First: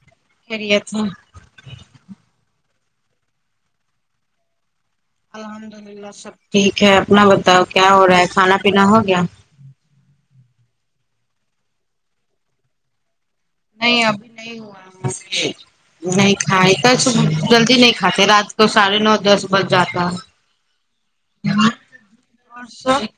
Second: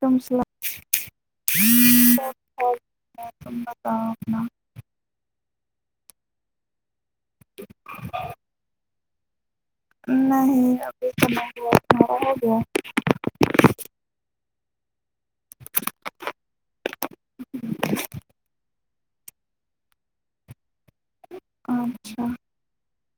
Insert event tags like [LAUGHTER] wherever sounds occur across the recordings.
کم س خیریت ہے [UNINTELLIGIBLE] اورم کانا [UNINTELLIGIBLE] الحمد للہ سب ٹھیک ہے اپنا بتاؤ کیا ہو رہا ہے کھانا پینا ہو گیا نہیں ابھی ہو سارا ہو گیا نہیں ابھی نہیں ہوا نہیں کھائے تو س جلدی نہیں کھاتے رات کو ساڑھے نو دس بج جاتا ہے اچھا ہ [INAUDIBLE]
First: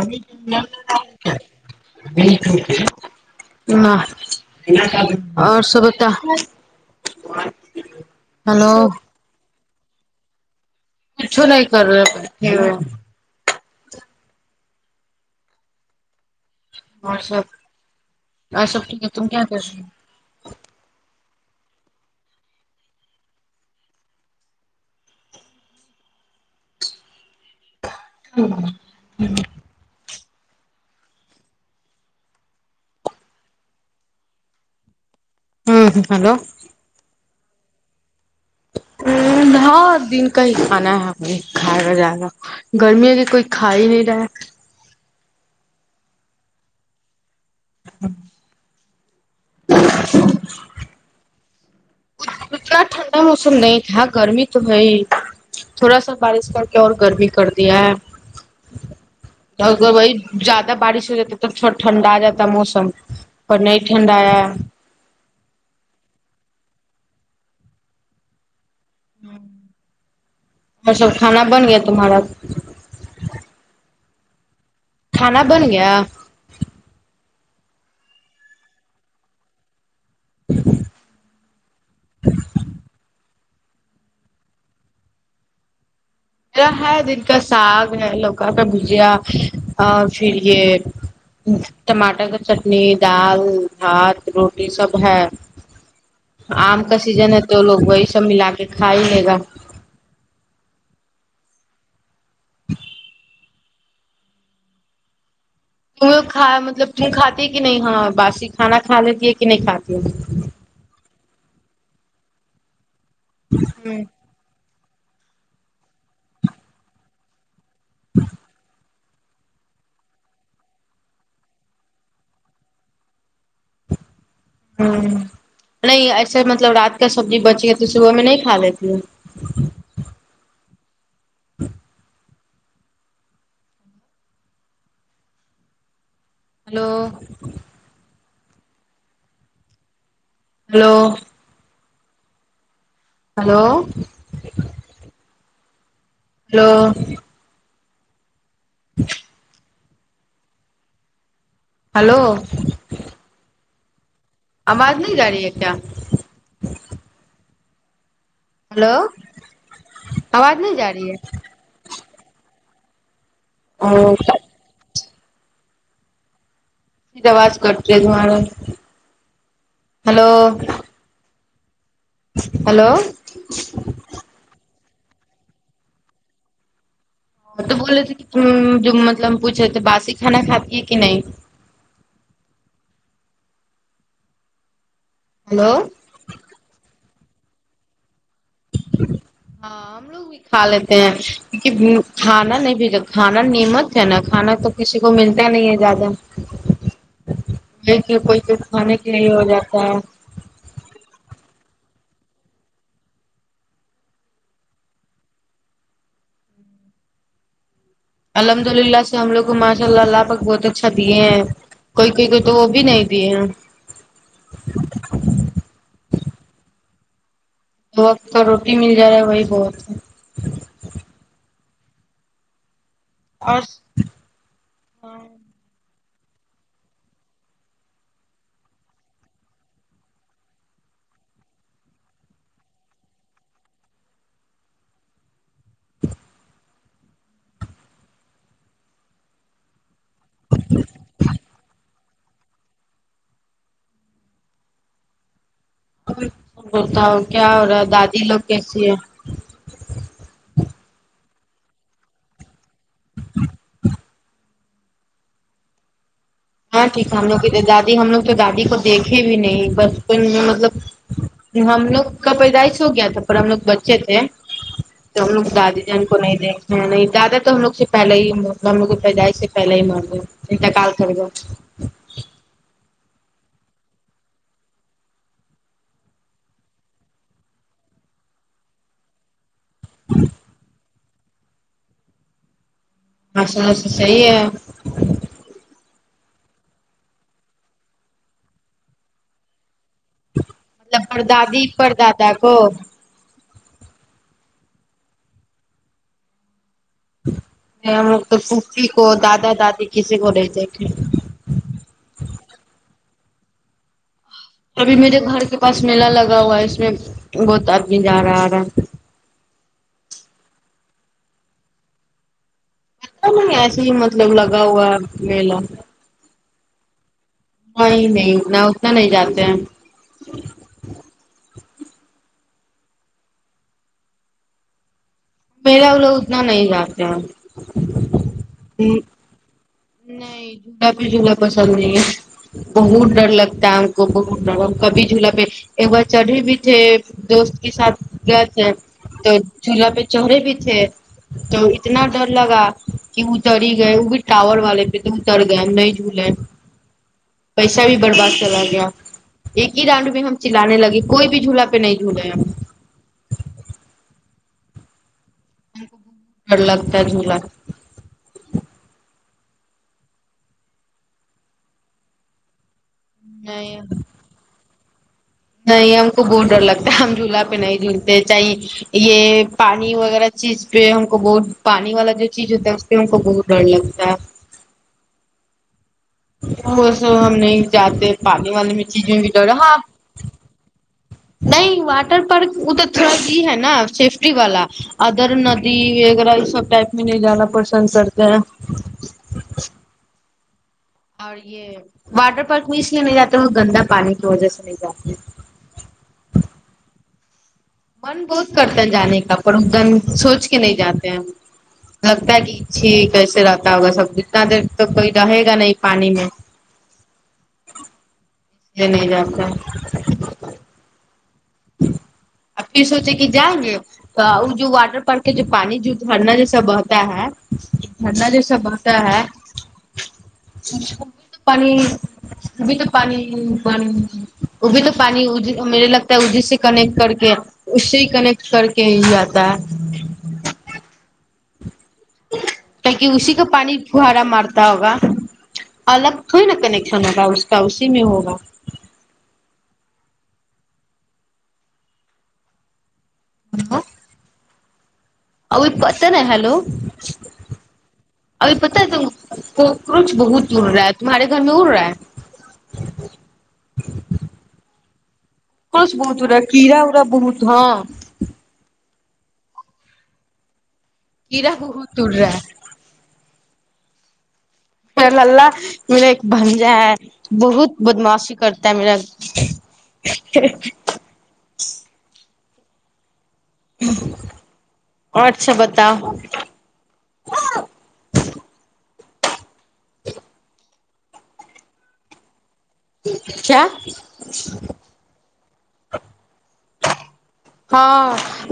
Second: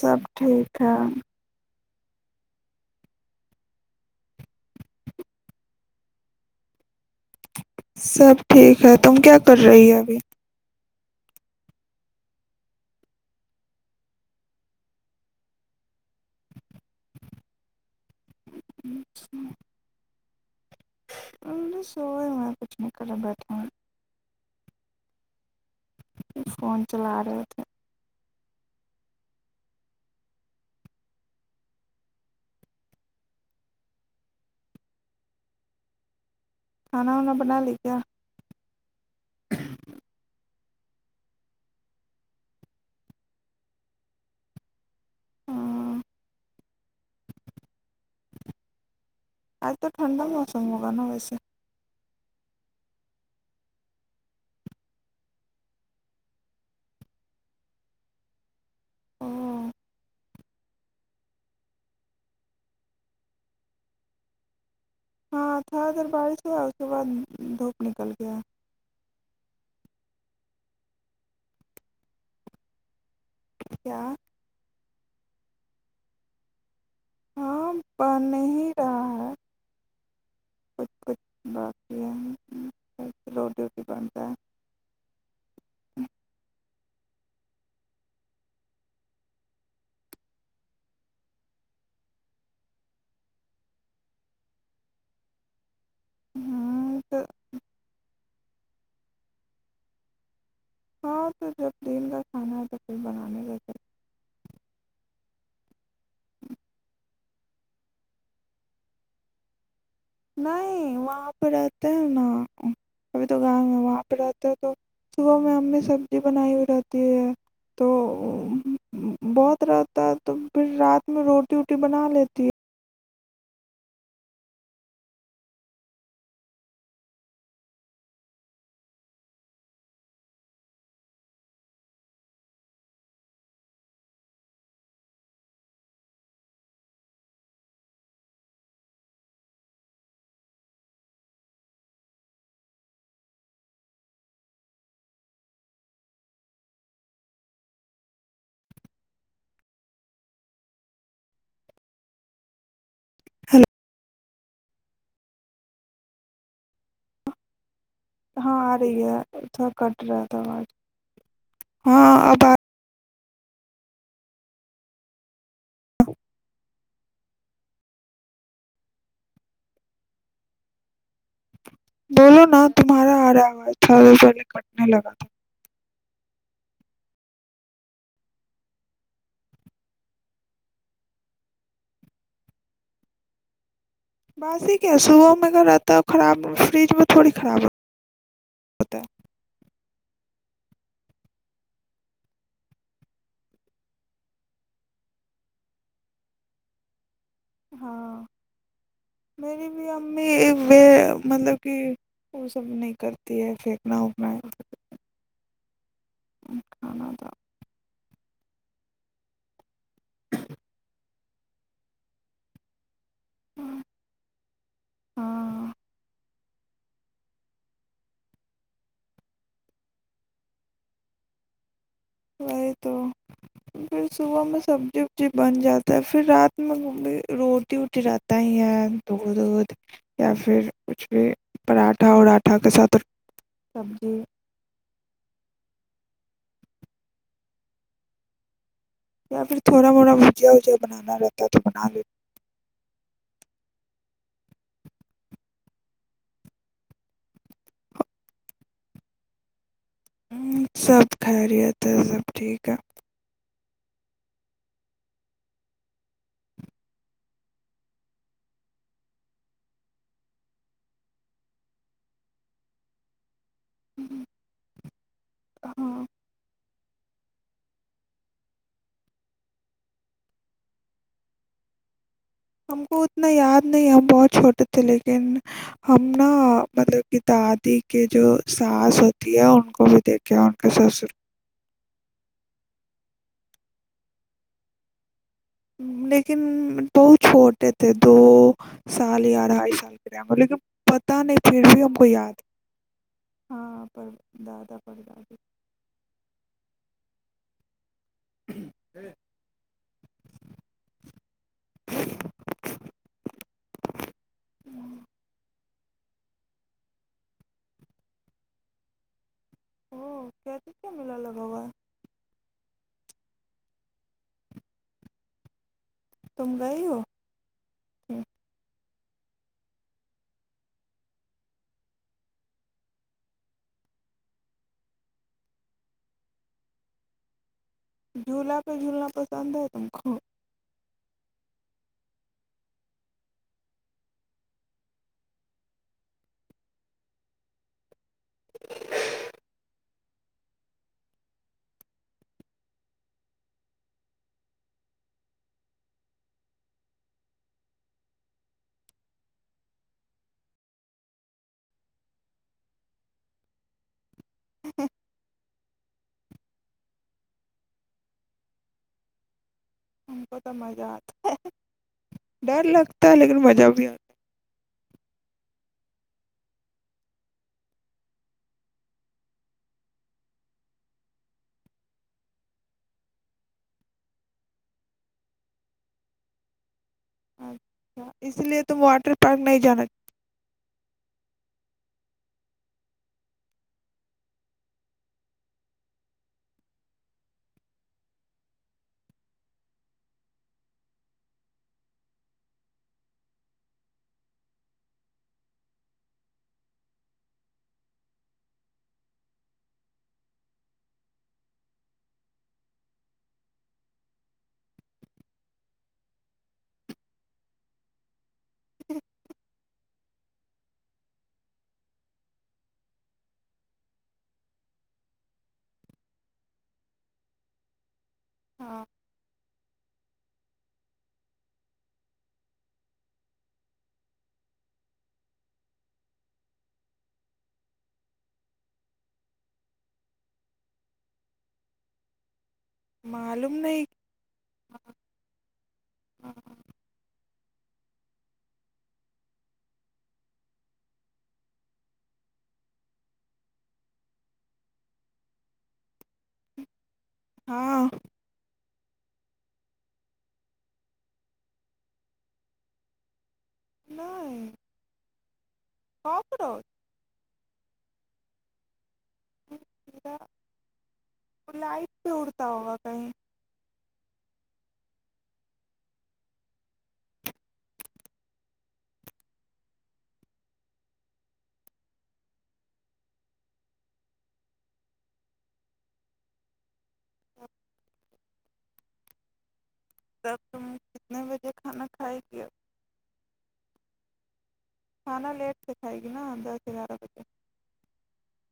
سب ٹھیک ہے م اور س بتا سب ہلو ٹھیک ہے تم کیا کر رہی ہے ابھی اچھو نہیں کرنا اور سب ا سب ٹھیک ہے تم کیا کر رہی ہو سو ہو کچھ نہیں کرا بیھا ہوں فون چلا رہے ہو تھے ہ ہوں ہلو اپناال کیاا ا بار دن کا ہی کھانا ہے ہم نے کھائے گ جیا گا گرمی کہ کوئی کھا ہی نہیں رہا ہ ہ آج تو ٹھنڈا موسم بگانا گیسے اتنا ٹھنڈا موسم نہیں تھا گرمی تو ہے ہی تھوڑا سا بارش کر کے اور گرمی کر دیا ہے اوہ گ بھائی زیادہ بارش ہو جاتی تو تھوڑا ٹھنڈا آ جاتا موسم اور نہیں ٹھنڈا آیا ہاں تھ ادھر بارش ہوا اس کے بعد دھوپ نکل گیا ہ اور سب کھانا بن گیا تمہارا چ کھانا بن گیا ہاں بن ہی رہا ہے کچھ کچھ بق یہ روڈ ڈوٹی بنتا ہے میرا ہے دن کا ساگ ہے لوکا کا بھجیا پھر یہ ٹماٹر کا چٹنی دال بھات روٹی سب ہے آم کا سیزن ہے تو لوگ بش توب ملا کے کھا ہی لے گا ہاں تو جب دین گ کھانا ہے تو کھر بنانے ل تیں کھا مطلب تم کھاتی کہ نہیں ہاں باسی کھانا کھا لیتی ہے کہ نہیں کھاتی ہے؟ نہیں وہاں ا پڑتا ہیں ن ابھی تو گاؤں ہے ہوں وہاں پہ رہتا ہے تو صبح میں امی سبزی بنائی ہوئی رہتی ہے تو ہ [INAUDIBLE] بہت رہتا ہے تو پھر رات میں روٹی ووٹی بنا لیتی ہے ہ نہیں ایسے مطلب رات کا سبزی بچی گتی صبح میں نہیں کھا لیتی ہے ہ [INAUDIBLE] hello hello hello hello hello ہل آواز نہیں جا رہی ہے کیا ہاں آ ہلو رہی ہے سب کٹ رہا آواز تھااز نہیں جا رہی ہے ہاں آب [INAUDIBLE] اور [INAUDIBLE] سیدواز کرتی ہے تہارے ہلو بولو نا ہلو تمہارا ہاراو چو پہلے ک ال لگاد [UNINTELLIGIBLE] تو بولے تھے کہ تم جو مطلب پوچھے تھے باسی کھانا کھاتی ہے کہ نہیں باس صبح میں ا گگر ہلو رہتا خراب فریج میں تھوڑی خراب ہو ہوتا ہے ہاں ہم لوگ بھی کھا لیتے ہیں کیک کھانا نہیں بھیا کھانا نیمت ہے نا کھانا تو کسی کو ملتا نہیں ہے زیادہ یہ کہ ہاں کوئی کھ کھانے کے لیے ہو میری جاتا بھی ہے امی ایک وے مطلب کہ وہ سب نہیں کرتی ہے پھینکنا وونکنا ہے [UNINTELLIGIBLE] کھانا تھا [UNINTELLIGIBLE] الحمد للہ سے ہم لوگ کو ماشاء اللہ اللہ تک بہت اچھا دیے ہیں کوئی کوئی کوئی تو وہ بھی نہیں پں ہاں [UNINTELLIGIBLE] وقت تو روٹی مل جا رہا ہے وہی بہت ہے اور [INAUDIBLE] تو ہے پھر صبح میں سبزی وبزی بن جاتی تو پھر رات میں روٹی ووٹی رہتا ہی ہے دودھ ودھ یا پھر کچھ بھی پراٹھا اراٹھا کے ساتھ سبزی یا پھر تھوڑاوڑا پوجا ووجا بنانا رہتا تو بنا لیتے بتا ہو کیا ہو رہا ہے دادی لوگ کیسی ہیں لیتے سب خیریت ہے سب ٹھیک ہے ہاں ٹھیک ہے ہم لوگ کی دادی ہم لوگ تو دادی کو دیکھے بھی نہیں بچپن میں مطلب ہم لوگ کا پیدائش ہو گیا تھا اور ہم لوگ بچے تھے تو ہم لوگ دادی ہاں جان کو نہیں دیں نہیں نہیں زیادہ تو ہم لوگ سے پہلے ہیب ہم لوگ کی پیدائ سے پہلے ہی مان رہ انتقال کر گا [INAUDIBLE] ہم کو اتنا یاد نہیں ہم بہت چھوٹے تھے لیکن ہم نا مطلب کہ دادی کے جو ساس ہوتی ہے ان کو بھی دیکھ کے ان کے ساسر بسا بس صحی ہے لیکن بہت چھوٹے تھے دو سال یا اڑھائی سال لیکن مطلب پر پتا نہیں پھر دادی بھی ہم پر کو دادا یاد ہاں پر دادا پرڑ داد [INAUDIBLE] ہم لوگ تو پفی کو دادا دادی کسی کو نہیں دیکھے ابھی میرے گھر کے پاس میلہ لگا ہوا ہے اس میں بہت آدمی جا رہا رہا ا کیا ک کیا ملا ل بگا اچا نہیں ایسے ہی مطلب لگا ہوا ہے میلہ تم گ ہو ہاں نہیں نا اتنا نہیں جاتے ہیں میلا وہ لوگ اتنا نہیں جاتے ہیں جھولا پہ جھولنا پسند ہے ت نہیں جدا پ جھولا پسند نہیں ہے بہت ڈر لگتا ہے ہم کو بہت ڈ کبھی جھولا پہ ایک بار چڑھے بھی تھے دوست کے ساتھ گس ہے تو چولہا پہ چڑھے بھی تھے تو اتنا ڈر لگا کہ وہ ڈری ہی گئے وہ بھی ٹاور والے پہ تو اتر گئے ہم نہیں جھولے پیسہ بھی برباد چلا گیا ایک ہی رانؤڈ میں ہم چلانے لگے کوئی بھی جھولا پہ نہیں جھولے ہم ہ [UNINTELLIGIBLE] س بڈ لگتا ہے جولا ہم کو تو مزہ آتا ہے ڈر لگتا علی گل میں جااب نہیں بھی آ نہیں ہم کو بہت ڈر لگتا ہے ہم جھولا پہ نہیں جھولتے چاہی یہ پانی وغیرہ چیز پہ ہم کو بہت پانی والا جو چیز ہوتا ہے اس پہ ہم کو بہت ڈر لگتا ہے اوراں ہم ہے نہیں جاتے اچھا اس پانی لیے والی تم میں چیز واٹر میں بھی پارک دوڑا نہیں ہاں جانا نہیں واٹر پارک ا تو تھوڑا سی ہے نا سیفٹی والا ادر ندی وغیرہ یہ سب ٹائپ میں نہیں جانا پسند کرتے ہیں اور یہ واٹر پارک بھی اس لیے نہیں جاتے وہ گندا پانی کی وجہ سے نہیں جاتے من بہت کرتا ہے جانے کا پر دن سوچ کے نہیں جاتے ہیں لگتا ہے کہ اچھے کیسے رہتا ہوگا سب اتنا دیر تو کوئی رہے گا نہیں پانی میں اس لیے نہیں جاتا ا پھر سوچے کہ جائیں گے تو وہ جو واٹر پارک کے جو پانی جو بھرنا ج سا ہوتا ہے ھنڈا جیسا ہاں ہوتا ہے تو پانی وہ بھی تو پانی وہ بھی تو پانی میرے لگ جس سے کنیکٹ کر کے اس سے ہی کنیکٹ کر کے ہی آاتتا ہے تہ اسی کا معلوم پانی نہیں پہارا مارتا ہوگا الگ تھوڑ نا کنیکشن ہوگا اس کا اسی میں ہوگا ہ [INAUDIBLE] ا پت نا ہیلو ہاں پتا ہے کوکروچ بہت اڑ رہا ہے تمہارے گھر میں اڑ رہا ہے نہیں [INAUDIBLE] بہت گا کاکروچ کرا اورا بہت ہاں ا [INAUDIBLE] تو کیڑا لائٹ بہت پہ اڑ رہا اڑتا ہے ہوگا کہیں م اللہ میرا ایک بنجا ہے بہت بدماشی کرتا ہے میرا اور اچھا بتاؤ ج [UNINTELLIGIBLE] سب تم کتنے بجے کھانا کھائے گ کیا [UNINTELLIGIBLE] کھانا لیٹ سے کھائے گی نا دس گیارہ بجے ہاں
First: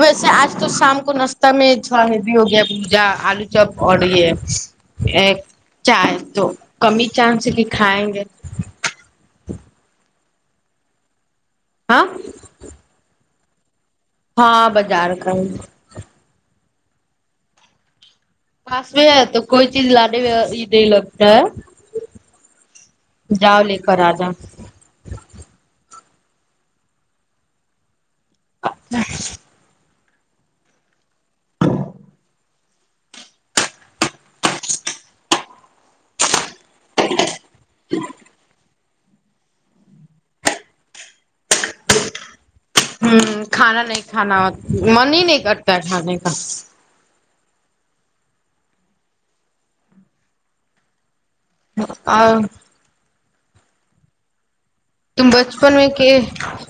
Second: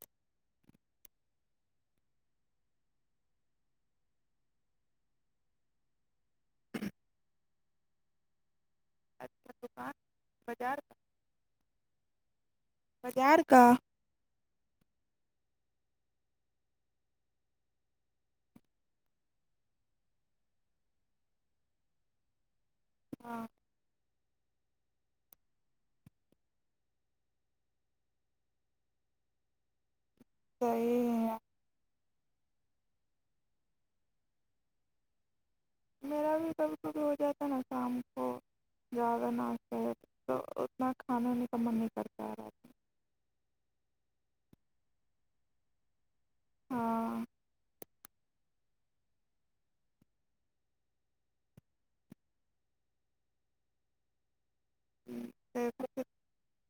ویسے آج تو شام کو ناشتہ میں ا ہی بھیی ہو گیا پوجا آلو چپ اور یہ چائے تو کم ہی چانس کی کھائیں گے اچھا [UNINTELLIGIBLE] دکان بازار ہاں یار کاا ہاں بازار کا پاس میں ہے تو کوئی چیز لانے میں نہیں لگتا ہے ہاں جاؤ لے کااجا [UNINTELLIGIBLE] ا [INAUDIBLE] صیح [UNINTELLIGIBLE] میرا بھی کم خب ہو جاتا ج زہ تو اتنا کھانا نہیں کرتا ہے ہوں کھانا نہیں کھانا منی نہیں کرتا ہے جان ا ہاں آ تم بچپن میں دیکھ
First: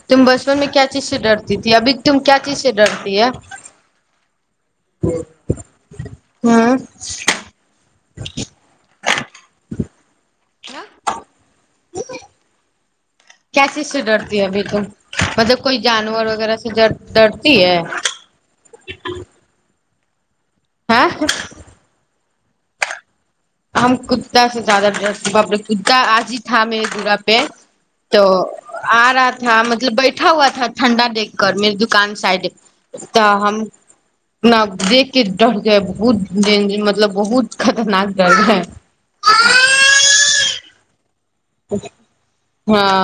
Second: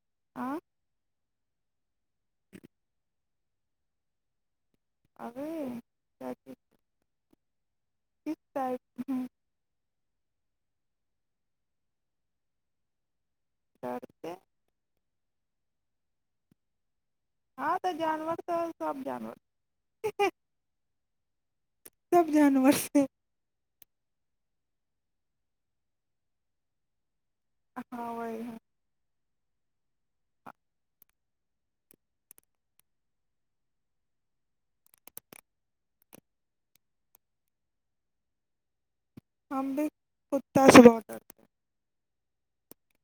تم بچپن ہاں میں کیا چیز سے ڈرتے جتیا بھی [INAUDIBLE] تم کیا چیز سے ڈرتی ہے ابھی کیا چیز ہاں [INAUDIBLE] کس طائپ ہوں نہ [INAUDIBLE] کیسی سے ڈرتی ہے ابھی تو مطلب کوئی جانور وغیرہ سے ج ہاں تو جانور تو سب جانور [INAUDIBLE] ہاں [INAUDIBLE] سب جانور سے ہم کتا سے زیادہ ڈریس باپے کتا آج ہی تھا م ہے گرا پ ہاں تو وہی ہے آ رات [INAUDIBLE] تھا مطلب بیٹھا ہوا تھا ٹنڈا دیکھ کر میرے دکان سائڈ ت ہم ن دیکھ کے ڈر کے بہت د مطلب بہت خطرناک ج ہے [UNINTELLIGIBLE] ہممب کتا سبتا [INAUDIBLE] ہاں [INAUDIBLE] [INAUDIBLE]